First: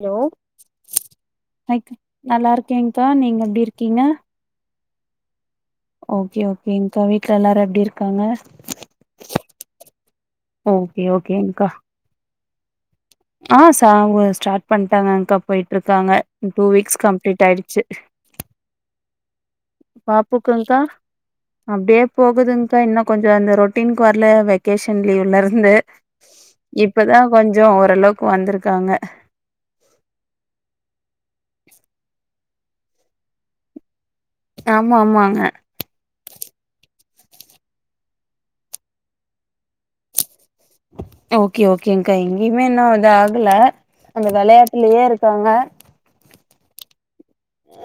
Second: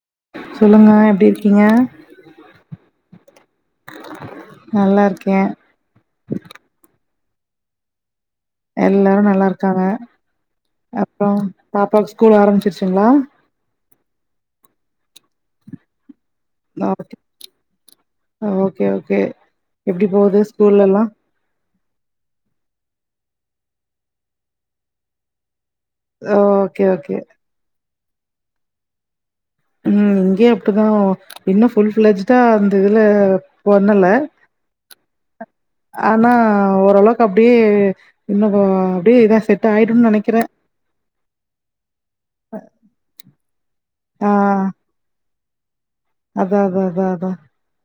Hello சொல்லுங்க, எப்டி இருக்கீங்க? நல்லா இருக்கேங்கா நீங்க எப்டி இருக்கீங்க நல்லா இருக்கே ஓகே ஓகேங்க்கா வீட்ல எல்லாரு எப்டி இரு காங்க எல்லாரு நல்லாருக்காங்க ஓகே அப்றோ ஓகேங்க்கா பாப்பாவுக்கு ஸ்கூல் ஆரம்பிச்சுருச்சிங்ளா ஆ சாங்கோ ஸ்டார்ட் பண்ட்டாங்க அகா பொயிட்ருக்காங்க டூ வீக்ஸ் ஓகே, கம்ப்ளீட் ஆயிடுச்சு ஓகே ஓகே எப்டி போகுது பாப்புக்குன்தா ஸ்கூல்லலாம்? அப்டியே போகுதுங்கா இன்னு கொஞ்சோ அந்த ரொட்டீனுக்கு வரல வெக்கேஷன் லீவ்ல இருந்து ஓகே, ஓகே. இப்பதா கொஞ்சோ ஓரளவுக்கு வந்துருக்காங்க ம் இங்கேயு அப்டிதா இன்னு ஃபுல் ஃபில்ஜ்டா அந்த இதுல பண்ணல ஆமா ஆமாங்க ஆனா ஓரளவுக்கு அப்டியே இன்னு அப்டியே இதா செட் ஆயிடுன் நெனக்கிறே ஓகே ஓகேங்கா எங்கயுமே இன்னு இது ஆகல அந்த வெளையாட்டுலயே இருக்காங்க அதா அதா அதா அதா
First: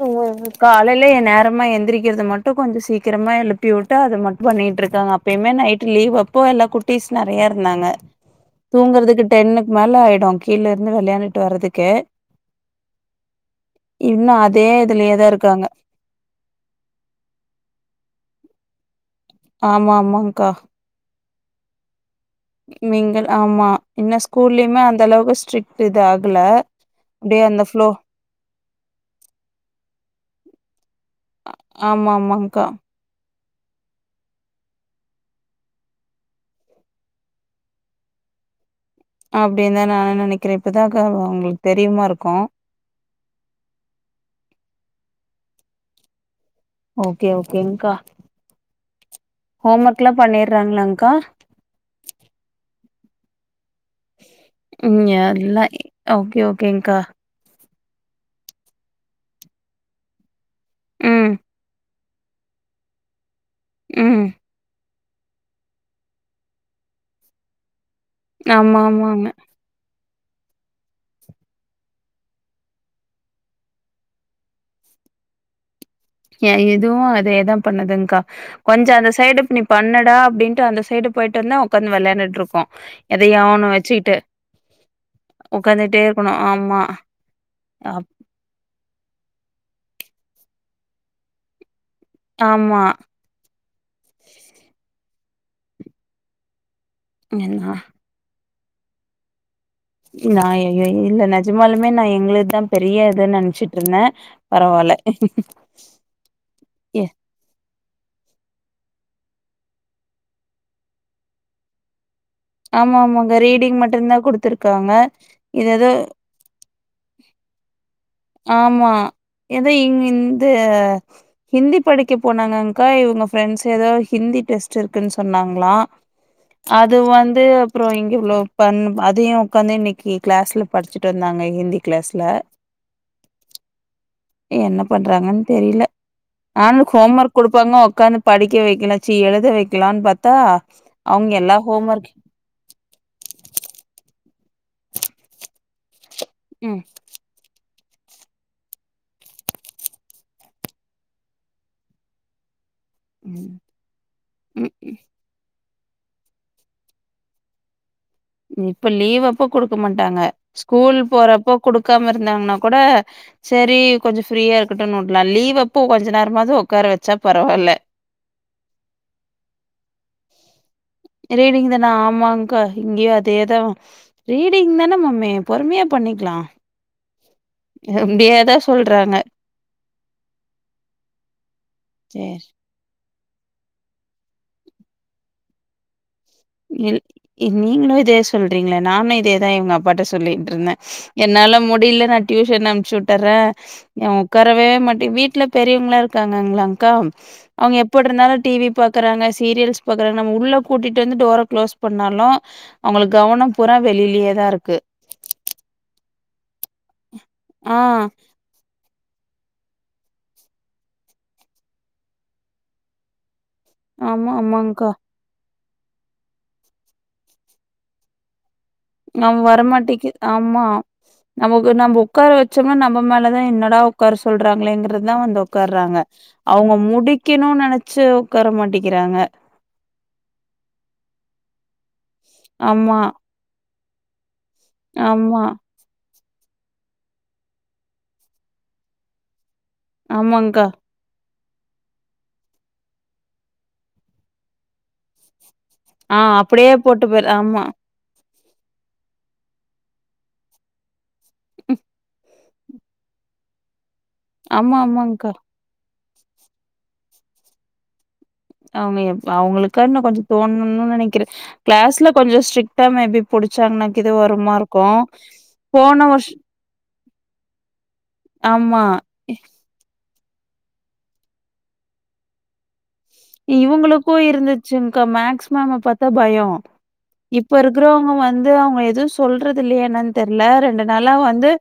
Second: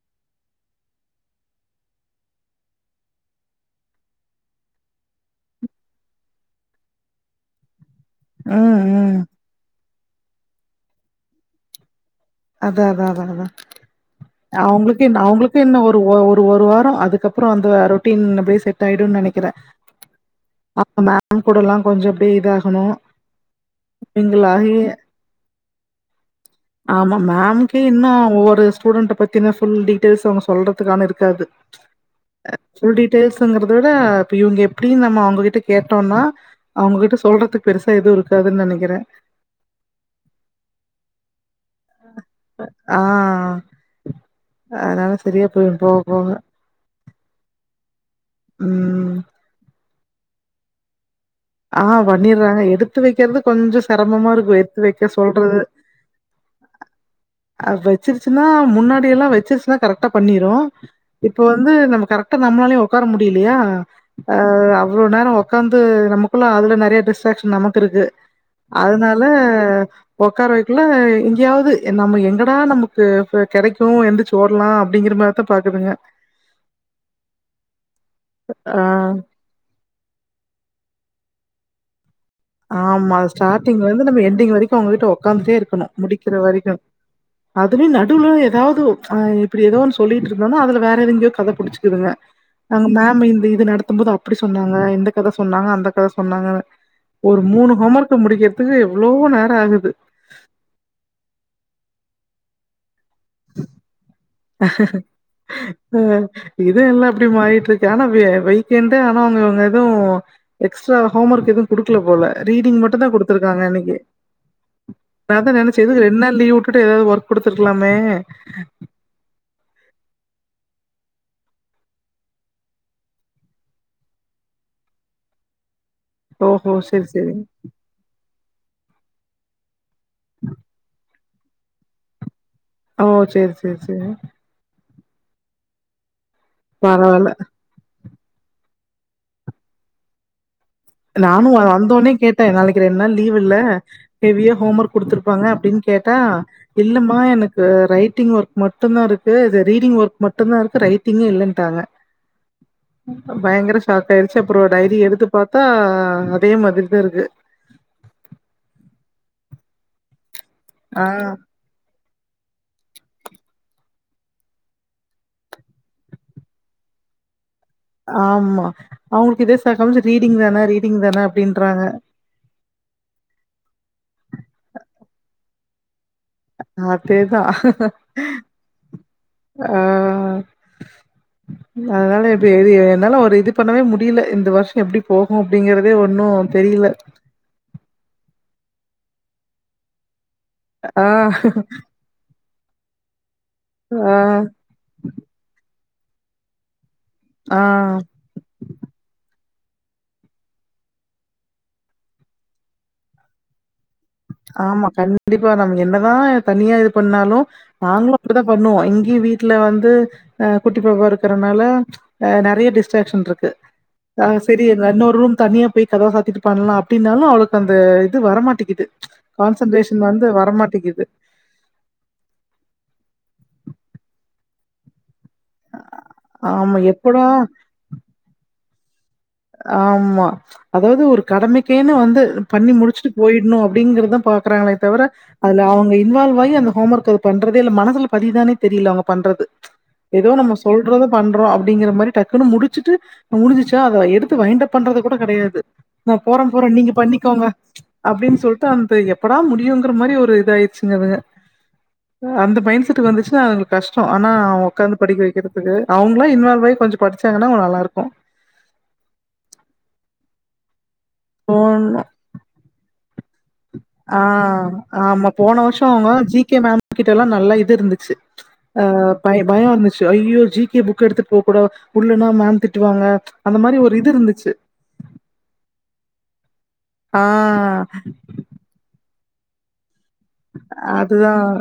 உ வ காலையில எ நேரமா எந்திரிக்கிறது மட்டு கொஞ்ச சீக்கிரமா எழுப்பி விட்டு அத மட்டு பண்ணிட்ருக்காங்க அப் எப்பயுமே நைட் லீவ் அப்போ எல்லா குட்டிஸ் நெறையா இருந்தாங்க ம், ம். தூங்குறதுக்கு டென்னுக்கு மேல ஆயிடு கீழ இருந்து வெளையாண்டுட்டு வர்றதுக்கு அதா அதா அதா அதா இன்னு அதே அவுங்களுக்கே என் இதுலயேதா அவுங்களுக்கு இருக்காங்க என்ன ஒரு ட்டு ஒ ஒரு ஒரு வாரோ அதுக்கப்பறோ அந்த ரொட்டீன் அப்டியே செட் ஆயிடுன் நெனைக் ஆமா ஆமாங்க்கா பாப்போ மே ம் கூடலெல்லா கொஞ்ச அப்டியே இதா மிங்கிள் ஆமா இன்ன ஆகி ஸ்கூல்லயுமே அந்த அளவுக்கு ஸ்ட்ரிக்ட் இது ஆகல ஆமாம் அப்டியே அந்த மேம்கே ஃப்ளோ இன்னு ஒவ்வொரு ஸ்டூண்ட்ட பத்தின ஃபுல் டீயல்ஸ் அவுங்க சொல்றதுக்கான இருக் க்காது ஆமா ஆமாங்க்கா ஃபுல் டீட் டெயில்ஸுங்குற விட இப்ப இவாங்க எப்டினு நம்ம அவுங்ககிட்ட கேட்டோன்னா அவுங்ககிட்ட சொல்றதுக்கு பெருசா எதுவு இருக்காதுன் நெனைக்கிறே அப்டின் தா நானு நெனைக்கிறே இப்பதாக்கா அ அவுங்களுக்கு தெரியுமா இருக்கு ஆ அதுனால செரியா போய்டு போ போன்னு ஓகே ஓகேங்க்கா ம் ஹோம் ஒர்க்ல்லா பண்ணிர்றாங்களாக்கா ஆ பண்ணிட்றாங்க எடுத்து வைக்கிறது கொஞ்சோ சிரமமா இருக்கு எடுத்து ம் வெக்க சொல்றது எல்லா ஓகே ஓகேங்க்கா அ வச்சுருச்சுன்னா முன்னாடி எல்லா வச்சுருச்சுன்னா கரெக்டா பண்ணிரு ம், இப்ப வந்து நம்ம கரெக்ட் ட்டா நம்மளாலையு ஒக்கார முடியலையா ம். அ அவ்ளோ நேரோ உக்காந்து நமக் குல்லா அதுல நெறைய டிஸ்ட்ராக்ஷன் நமக்கு இருக்கு ஆமா, அதுனால ஆமாங்க. ஒக்கார வைக்குள்ள இங்கேயாவது நம்ம எங்கடா நமக்கு கெடைக்கு எந்துர்ச்சு ஓட்லா அப்டிங்கிற மார் ர்த்த பாக்குதுங்க ஏ இதுவு அது எதா பண்ணதுங்க்கா ஆ கொஞ்ச அந்த சைடுப்ப பிண் பண்ணடா அப்டின்டு அந்த சைடு பொயிட்டு வந்தே உக்கார் நீ வெளையாண்டுட்ருக்கு ஆமா ஸ்டார்டிங்ல இருந்து நம்ம எண்டிங் வரைக்கு அவுங்க கிட்ட உக்காந்துட்டே இருக்கணு உட்காந்துட்டே இருக்கணும். முடிக்கிற வரைக்கு ஆமா, அதுலயு அப் நடுவுல எதாவது ஆ இப்டி எதோ ஒன்று சொல்லிட் இருந்தோன்னா அதுல வேற எதுங்கயோ கத புடுச்சுக்குதுங்க ஆமா. அங்க மேம் இந்த இது நடத்தும்போது அப்புடி சொன்னாங்க இந்த கத சொன்னாங்க அந்த கத சொன்னாங்கனு ஒரு மூணு என்னா ஹோமர்க்க முடிக்கிறதுக்கு எவ்ளோ நேரோ ஆகுது நா எ இல்ல நெஜமாலுமே நா எங்ளுத்தா பெரிய இதுன்னு நெனச்சிட்ருந்தே அ இது எ எல்லா அப்டி மாறிட்ருக்கு ஆனா வி வைக்கண்டு ஆனா அவங்கவங்க எது எக்ஸ்ட்ரா ஹோம்வொர்க் எது குடுக்கல போல ரீடிங் ஆமா, மட்டுந்தா ஆமாங்க. குடுத்துருக்காங்க ரீடிங் அன்னைக்கு மட்டும் தான் குடுத்துருக்காங்க. அதா இது நெனச்ச ஏதோ எதுக்கு ரெண்டு நாள் லீவுட் டு எதாவுது வொர்க் குடுத்துருக்கலாமே ஆமா ஏத இங் இந்த ஹிந்தி படிக்க போனாங்கங்க்கா இவுங்க ஃப்ரெண்ட்ஸ் எதோ ஹிந்தி டெஸ்ட் இருக்குன்னு சொன்னாங்களா ஓஹோ அது செரி செரி வந்து அப்ரோ இங்க இவ்ளோ பண் அதையு உக்காந்து இன்னைக்கி கிளாஸ்ல படுச்சிட்ருந்தாங்க ஹிந்தி கிளாஸ்ல ஓ செரி செரி செரி என்ன பண்றாங்கன் தெரில நானு ஹோம் பரவால்ல ஒர்க் குடுப்பாங்க உக்காந்து படிக்க வெக்கலா சி எழுத வெக்கலான்னு பாத்தா அவங்க நானு எல்லா ஹோம் ஒர்க் வந்தொன்ன கேட்ட நாளைக்கு ரெண்டு நாள் லீவ்வுல்ல ஹெவியா ஹோம் ஒர்க் குடுத்துருப்பாங்க அப்டின்னு கே கேட்டா ம் இல்லமா எனக் ரைட்டிங் ஒர்க் மட்டுந்தா இருக்கு ரீடிங் ஒர்க் மட்டும்தா இருக்குது ரைட்டிங்கே இல்லன்ட்டாங்க ம் பயங்கர ஷாக் ஆயிருச்சு அப்பரோ ம் டைரி எடுத்து பாத்தா அதே மாதிரிதா இருக்கு இப்ப லீவ் அப்ப கொடுக்க மாட்டாங்க ஸ்கூல் ஆ போறப்போ குடுக்காம இருந்தாங்கன்னா கூட சரி கொஞ்சோ ஃப்ரீயா இருக்கட்டுன்னு உட்லா லீவ் அப்போ கொஞ்ச நேரமாது உக்கார வெச்சா பரவால்ல ஆமா அவுங்களுக்கு இதே சாக்காடுன்னு சொல்லி ரீடிங் வேனா ரீ ரீடிங் தானா ஆமாங் கா இங்யு அதேதா ரீடிங் தானே மம்மி பொறுமையா பண்ணிக்லா அதேதா சொல்றாங்க அ அதனால சேர் இப்ப எது என்னால ஒரு இது பண்ணவே முடில இந்த வர்ஷோ எப்டி போகு அப்டிங்றதே ஒன்னு தெரியல இ நீங்களு இதே சொல்றீங்களே நானு இதேதா இவங்க அப்பாட்ட சொ சொல்லிட்ருந்த ஆ என்னால முடில நா டியூஷன் அனுப்ச்சு உட்டர்ற ஆ உக்காரவே மாட்ட வீட்ல பெரியவங்களா இருக்காங்ளங்ளாங்க்கா ஆ அவுங்க எப்பட்ருந்தாலு டிவி பா க்கறாங்க சீரியல்ஸ் பாக்கறாங்க நம்ம உள்ள கூட்டிட்டு வந்து டோர க்ளோஸ் பண்ணாலு அவங்களுக்கு கவனோ பூரா வெளிலயேதா இருக்கு ஆமா கண்டிப்பா நம் என்னதா தனியா இது பண்ணாலு ஆ நாங்களு இப்டிதா பண்ணுவோ இங்கியு வீட்ல வந்து அ குட்டிப்பாப்பா இருக்கறனால அ நெறைய டிஸ்ட்ரேக்க்ஷன்ருக்கு ஆ ஆமா செரி ஆமாங்க்கா அன்னொரு ரூம் தனியா போயி கதவ சாத்திட்டு பண்லா அப்டினாலு அவளுக்கு அந்த இது வரமாட்டிகுது நா வரமாட்டிக்குது ஆமா நமக்கு நம்ப உக்கார வெச்சம்னா நம்ம மேலதா என்னடா உக்கார சொல்றாங்களேங்கறதுதா வந்து உ உக்கார்றாங்க அவுங்க ஆமா. எப்படா முடிக்கனு நெனச்சு உக்கார மாட்டிக்கிறாங்க ஆமா அதாவது ஒரு கடமைக்கேனு வந்து பண்ணி ஆமா, முடிச்சுட்டு போய் னு அப்பிடிங்கறதா பாக்கறாங்களே தவர ஆமா, அதுல அவுங்க இன்வால்வ் ஆகி அந்த ஹோம் ஒர்க் அது பண்றதே இல்ல மனசுல பதியுதானே தெரில அவுங்க பண்றது ஏதோ நம்ம ஆமாங்க்கா. சொல் சொல்றத பண்றோ அப்புடிங்கற மாரி டக்குன்னு முடிச்சுட்டு முடிஞ்சிச்சா அத எடுத்து வய்ண்டப் பண்றது கூட கெடையாது நா ஆ போற போற அப்படியே நீங்க போட்டு போயிரு பண்ணிக்கோங்க ஆமா, அப்டின்னு சொல்ட்டு அந்த எப்படா முடியுங்கற மாரி ஒரு இது ஆயிருச்சுங்க அது ம் அந்த மைண்ட் செட் வந்துச்சுன்னா அது அவங்ளுக்கு கஷ்டோ ஆனா அவ ஆமா, உட்காந்து படிக்க ஆமாங்க்கா. வைக்கிறது க்கு அவங்களா இன்வால்வ் ஆகி கொஞ்சோ படிச்சாங்கன்னா அவங்க நல்லா இருக்கு அவங்கப் அவங்களுக்கா இன்னு கொஞ்சு தோணுனு நெனைக்கிறே போன கிளாஸ்ல கொஞ்சு ஸ்ட்ரிக்டா மேபி புடிச்சாங்கன்னாக்கு இது ஆ வருமா இருக்கு ஆமா வருஷம் போன அவங்க வருஷோ ஜி கே மேம் கிட்டல்லா நல்லா இது இருந்துச்சு ஆமா இ- பயோ பயோ இருந்துச்சு ஐயோ ஜி கே புக் எடுத்துட்டு போக கூடா இல்லனா மேம் திட் இவங்களுக்கு இருந்துச்சுங்கா மேக்ஸ் மேம்ம பாத்தா பயோ ஆ இப்ப இருக்கிறவங்க வந் வந்து அவங்க எது சொல்றது இல்லையா என்னன்னு தெரியல ரெண்டு நாளா வந்து அதுதான்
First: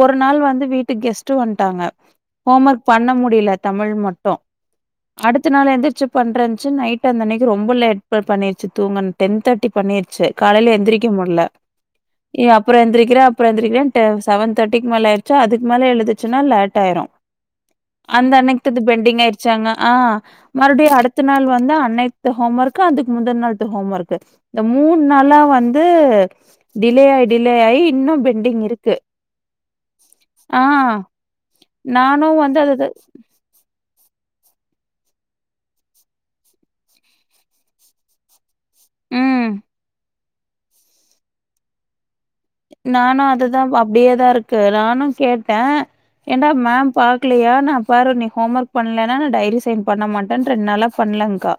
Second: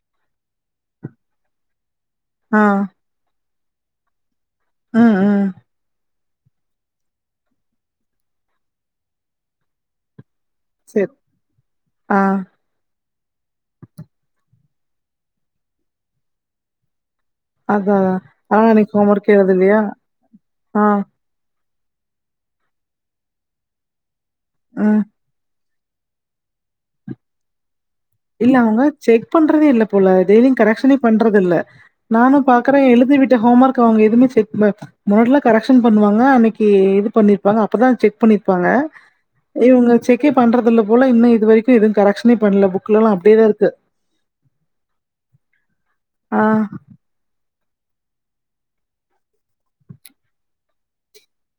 ஒரு நாள் வந்து வீட்டுக்கு கெஸ்ட்டு வந்துட்டாங்க ஆ ஹோம் ஒர்க் பண்ண முடியல தமிழ் மட்டு ம் அடுத்த ம் நாள் எந்து பண்றனுச்சு நைட் அந்தன்னிக்கு ரொம்ப லேட் பண்ணிருச்சு தூங்க டென் தேர்டி பண்ணிருச்சு காலையில சரி எந்திரிக்க முடில ஆ எ அப் அப்புறோ எந்திரிக்கிறே அப்றோ எந்திரிக்கிறேன்டு செவன்ர்டிக்கு மேல ஆயிரிச்சா அதுக்கு மேல எழுதுச்சுன்னா லேட் ஆயிரு அதா அதா அந்த ஆனா அன்னைக்குத்தது இன்னைக்கு ஹோம் பெண்டிங் ஒர்க் ஆயிருச்சாங்க எழுதலையா ஆ ஆ மறுபடியு அடுத்த நாள் வந்து அன்னைத்து ஹோம்மர்க்கு அதுக்கு முந்தன நாள்த்தது ஹோம்வர்க்கு இந்ந மூணு ம் நாளா வந்து டிலே ஆயி டிலே ஆயி இன்னு இல்ல அவங்க செக் பண்றதே இல்ல போல டெய்லயு ஆ கரெக்ஷனே பண்றது இல்ல நானு நானும் வந்து பாக்குறே அதது எழுதிவிட்டு ஹோம் ஒர்க் அவங்க எதுவுமே செக் பண் முன்னாடிலா கரெக்ஷன் பண்ணுவாங்க அன்னைக்கு இது பண்ணிருப்பாங்க அப்பதா செக் பண்ணி ருப்பாங்க ம். இவங்க செக்கே பண்றது இல்ல போல இன்னு இது வரைக்கு எதுவு கரெக்ஷனே பண்ணல புக்லலா நானு அப்டியேதா அதுதா இருக்கு அப்படியேதா இருக்கு நானு கேட்டே ஆ ஏடா மேம் பாக் க்லியா நா பாரு நீ ஹோம் ஒர்க் பண்ணலனா நா டைரி சைன் பண்ண மாட்டே ரெண்டு நாளா பண்ணலங்கா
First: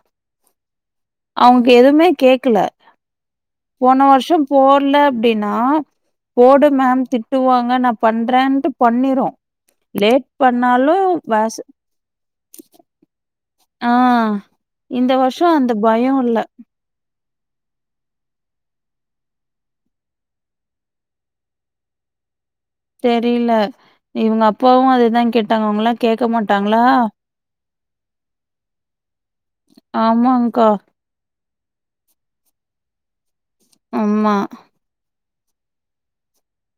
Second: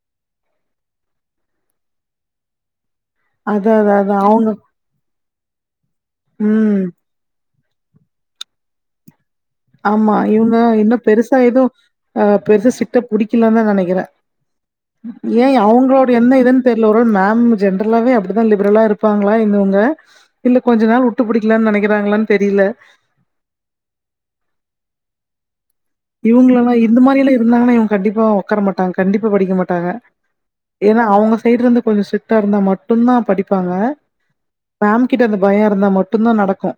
அவங்க எதுவுமே கேக்கல அதா அதா போன அதா வருஷோ அவங்க போ இல்ல அப்படினா போடு ம் மேம் திட்டுவாங்க நா பண்றேன்ட்டு பண்ணிரு ஆமா இவங்க இன்னு பெருசா வாஸ் எது ஆ பெருசா சிரிட்டா புடிக்கலேன்தா ஆ நெனைக்கிறே இந்த வருஷோ ஏ அந்த அவங்களோட பயோ இல்ல என்ன இதுன்னு தெரிய இ ஒரு மேம் ஜென்ரலாவே அப்படிதா லிபரலா இருப்பாங்களா இந்தவங்க இல்ல கொஞ்ச நாள்வுட்டு புடிக்கலான்னு நெனைக்கிறாங்களான்னு தெரியல தெரியல இவங்க அப்பாவு அதேதா கேட்டாங்க அவங்களா இவங்கள எல்லா இந்த மாரி எல்லா இருந்தாங்கன்னா இவங்க கண்டிப்பா உக்கார மாட்டாங்க கண்டிப்பா படிக்க மாட்டாங்க ஆமாங்க்கா ஏன்னா அவங்க சைடு இருந்து கொஞ்சோ ஸ்ரிட்டா இருந்தா மட்டு தா படிப்பாங்க ஆமா மேம் கிட்ட அந்த பயோ இருந்தா மட்டு தா நடக்கு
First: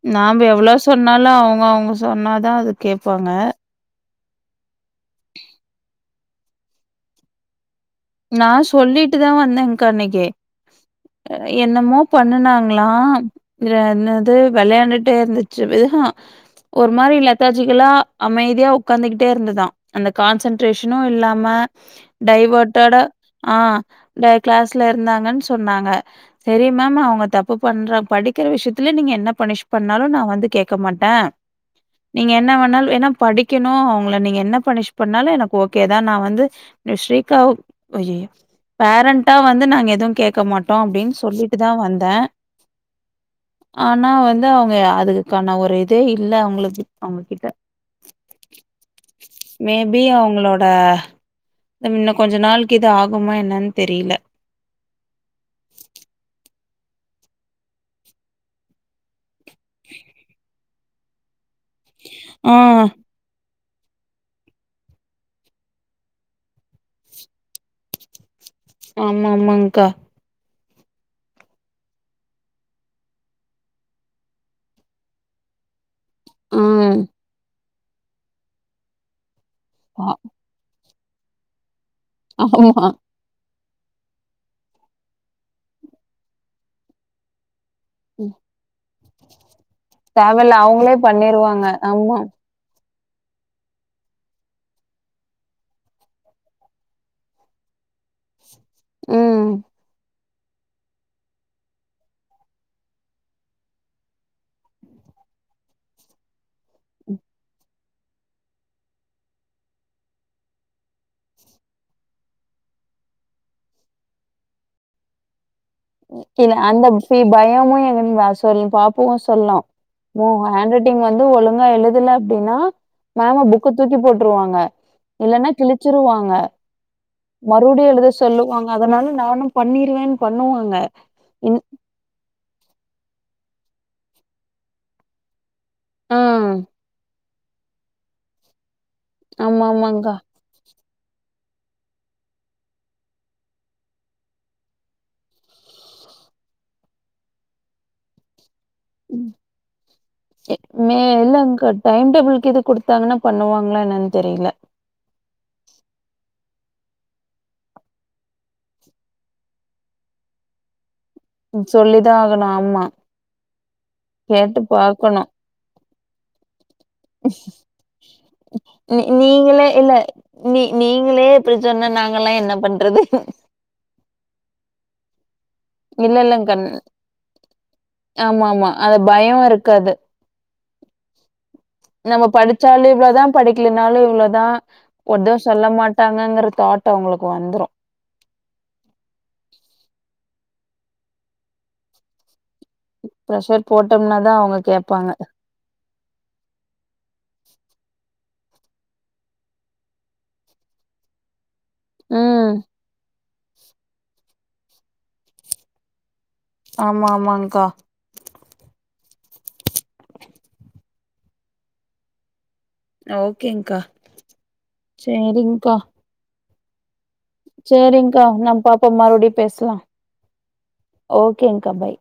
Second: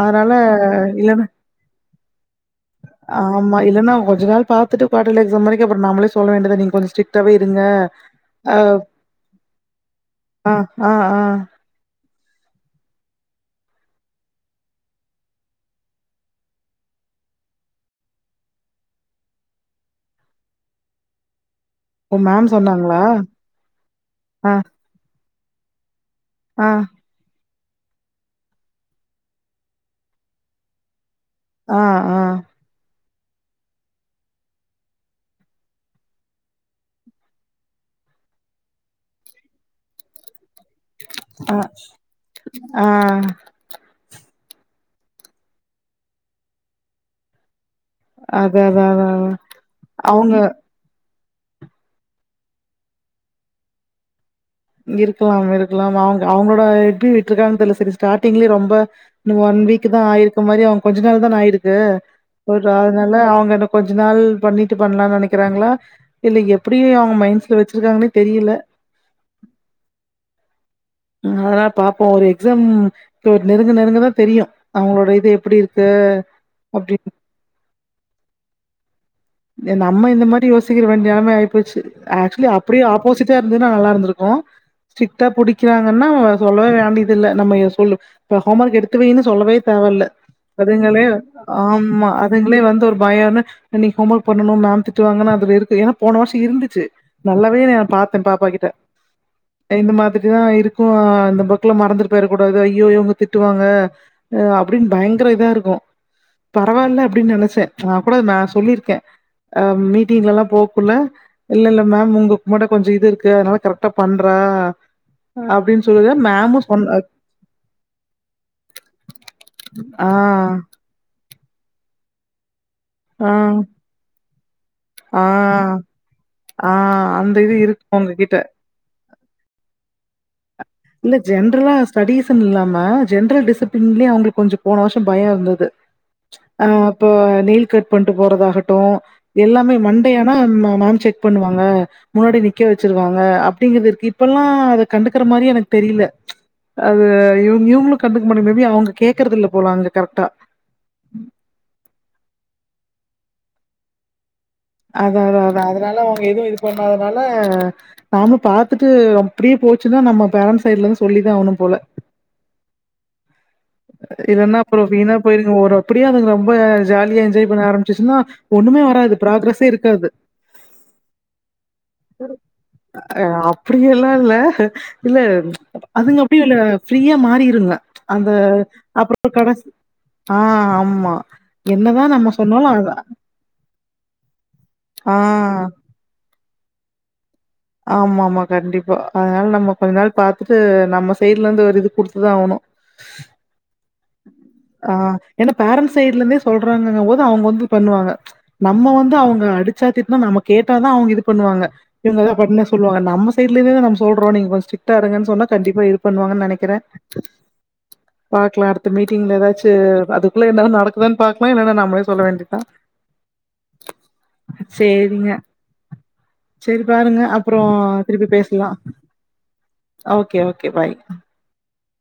அதனால நாம எவ்ளோ இல்லன்னா சொன்னாலு அவங்க அவங்க சொன்னாதா அது கேப்பாங்க ஆமா இல்லன்னா கொஞ்சு நாள் பா பாத்துட்டு கோட்டேலி எக்ஸாம் வரைக்கு நாமளே சொல்ல வேண்டியது நீங்க கொஞ்சு ஸ்டரிக்டாவவே இருங்க நா அ, சொல்லிட்டு தா வந்தேன் கான அன்னைக்கி ஆ, ஆ, ஆ. என்னமோ பண்ணனாங்களா என்னது வெளையாண்டுட்டே இருந்துச்சு ஒரு மாரி லததாஜிகளா அமைதியா உட்காந்துகிட்டே இருந்ததா அந்த கான்சன்ட்ரேஷனு இல்லாம ஓ மேம் சொன்னாங்க கட ஆ கிளாஸ்ல இருந்தாங்கன்னு சொன்னாங்க செரி ஆ, மேம் அவங்க த தப்பு பண்ற படிக்கிற விஷயத்துல நீங்க என்ன பனிஷ் பண்ணாலு நா வந்து கேக்க மாட்டே ஆ, ஆ, நீங்க என்ன வேண்ணாலு ஏன்னா படிக் கணு அவங்கள நீங்க என்ன பனிஷ் பண்ணாலு எனக்கு ஓகே தா நா வந்து ஸ்ரீகா் ஒய பேரண்டா வந்து நாங்க எதுவு கேக்க மாட் டோ அப்டின்னு சொல்லிட்டு ஆ, தா வந்தே ஆ. ஆனா வந்து அவங்க அதுக்குக்கான ஒரு இதே இல்ல அவங்களுக்கு அவங்ககிட்ட அதான், அதான், அதான். மே பி அவங்க அவங்களோட இன்னு கொஞ்ச நாலுக்கு இது ஆகுமா என்னன்னு தெரியல இருக்கலா இருக்கலா அவங்க அவங்களோட எப்டி விட்டு இருக்காங்க தெரில செரி ஸ்டார்டிங்லயே ரொம்ப இன்னு ஒன் வீக் தா ஆயிருக்க மாரி அவன் கொஞ்ச நாள் தா ஆயிருக்கு ஆ ஒரு நாள் அவங்க கொஞ்ச நாள் பண்ணிட்டு பண்லான்னு நெனைக்கிறாங்களா இல்ல எப்டி அவங்க மைண்ட்ஸில் வெச்சுருக்காங்கன்னே தெரியல ஆமா ஆமாங்கா அதா பாப்போம் ஒரு எக்ஸாம் இப்ப நெருங்க நெருங்கதா தெரியு அவங்களோட இது எப்டி இருக்கு ம் அப்டின்னு ஆ நம்ம இந்த மாரி யோசிக்கிற நெலம ஆகி போச்சு ஆக்சுலி அப்டியே ஆமா. ப்போசிட்டா இருந்துதுன்னா நல்லா இருந்திருக்கு ஸ்ட்ரிக்டா புடிக்காங்கன்னா சொல்லவே வேண்டியதுல்ல நம்ம சொல்ல ம். இப்ப ஹோம் ஒர்க் எடுத்துவைன்னு சொல்லவே தேவல்ல தேவையில்ல அவங்களே அதுங்களே பண்ணிருவாங்க. ஆமா அது ங்களே வந்து ஒரு பயம் என்ன இன்னைக்கு ஹோம்ர்க் பண்ணனு மேம் திட்டு வாங்கன்னா அது இருக்கு ஏன்னா போன வருஷோ இருந்துச்சு நல்லாவே ந பாத்தே பாப்பா கிட்ட ம். இந்த மாதிரி இதுதா இருக்கு அ இந்த புக்கல மறந்துட்டு போய்ர கூடாது ஐயோ இவங்க திட்டுவாங்க அப்டின்னு பயங்கர இதா இருக்கோ பரவாயில்ல அப்டின்னு நெனைச்சேன் நா கூட நா சொல்லியிருக்கே. அ மீட்டிங்ல எல்லா போக்குள்ள இல்ல இல்ல மேம் உங்க உமாட்ட கொஞ்சோ இது இருக்கு அதனால கரெக்டா பண்ற அப்டின்னு அந்த பயமு சொ பாப்பு சொல்லு ஆ, ஊண் ஹன்ரெட் டிங் வந்து ஒழுங்கா எழுதுல அப்டின்னா ஆ, மேம புக்க தூக்கி போட்டுருவாங்க ஆ, இல்ன்னா கிழிச்சிருவாங்க ஆ இது இருக்கு மறுபடியு எழுத உங்ககிட்ட. சொல்லுவாங்க அதனால நானு பண்ணிருவேன்னு பண்ணுவாங்க இல்ல இன் ஜென்ரலா ஸ்டடீஸ்ன்னனு இல்லாம ஜென்ரல் டிசிப்ளின்லேயே அவங்களுக்கு கொஞ்சோ போன வருஷோ பயோ இருந்தது ஆ இப்போ நெல் கட் பண்ணிட்டு போறதாகட்டும் ஆமா எல்லாமே ஆமாங்கா மண்டேயானா மேம் செக் பண்ணுவாங்க முன்னாடி நிக்க வெச்சிருவாங்க அப்டிங்கறதுக்கு இப்பெ எல்லா அதை கண்டுக்கற மாரி எனக்கு தெரியல அது இவ இவங்களும் கண்டுக்க முடியுமம அவங்க கேக்குறத இல்ல போலா அங்க கரெக்டா எ- மே இல்லங்க டைம் டேபிள்க இது குடுத்தாங்கன்னா பண்ணுவாங்களா என்னன்னு தெரியல அத அத அதான் அதனால அவங்க எதுவும் இது பண்ணாதனால நாம பாத்துட்டு அப்டியே போச்சுன்னா நம்ம பேரண்ட்ஸ் சைட்ல இருந்து சொல்லிதான் ஆகணு ஆமா இல்ன்னா கேட்டு அப்றோ வீணா பாக்கணு போயிரு ஒரு அப்படியே அதுங்க ரொம்ப ஜாலியா என்ஜாய் பண்ண ஆரம்பிச்சுச்சுன்னா ஒண்ணுமே நீ ஆராது நீங்களே ப்ராகரஸே இல்ல இருக்காது நீ நீங்களே இப்டி சொன்ன நாங் ஆ அப்டி எல்லாம் இல்ல இல்ல இல்ல அதுங்க அப்படிய இல்லங்கா இ ஃப்ரீயா மாறிருங்க அந்த ஆமா ஆமா அது அப்றோ பயோ கடசி இருக்காது ஆ ஆமா என்ன தான் நம்ம சொன்னாலும் அதான் ஒத்து சொல்ல மாட்டாங்கங்கற தாட் அவங்களுக்கு வந்துரு ஆம்மாமா கண்டிப்பா அதனால நம்ம கொஞ்ச நாள் பாத்துட்டு நம்ம சைட்ல இருந்து ஒரு இது குடுத்துதா ஆவ்ணு ப்ரஷர் போட்டம்னா தா அவங்க ஆ கேப்பாங்க ஏன்னா பேரண்ஸ் சைட்ல இருந்தே சொல்றாங்கங்கு போது அவங்க வந்து பண்ணுவாங்க நம்ம வந்து அவங்க அடிச்சா திட்னா நம்ம கேட்டாதா அவங்க இது பண்ணுவாங்க இவங்க ம் பண்ண சொல்லுவாங்க நம்ம சைடல இருந்தே நம் சொல்றோ நீங்க கொஞ்ச சிட்டா இருங்கன் சொன்னா கண்டிப்பா இது பண்ணுவாங்கன் நனைக்கறறே ஆமா ஆமாங்க்கா பாக்லா அடுத்த மீட்டிங்ல ஏதாச்சி அதுக்குள்ள என்னாது நடக்குதான் பாக்கலா இல்லன்னா நம்ளே சொல்ல வேண்டி தா ஓகேங்கா சேரிங்க செரிங்கா சேரி பாருங்க அப்புறோ சேரி்ங்கா திருப்பி நம் பேசலா பாப்பே மறுபடியு பேஸ்லா ஓகே ஓகே பாய் ஓகேங்கா பாய்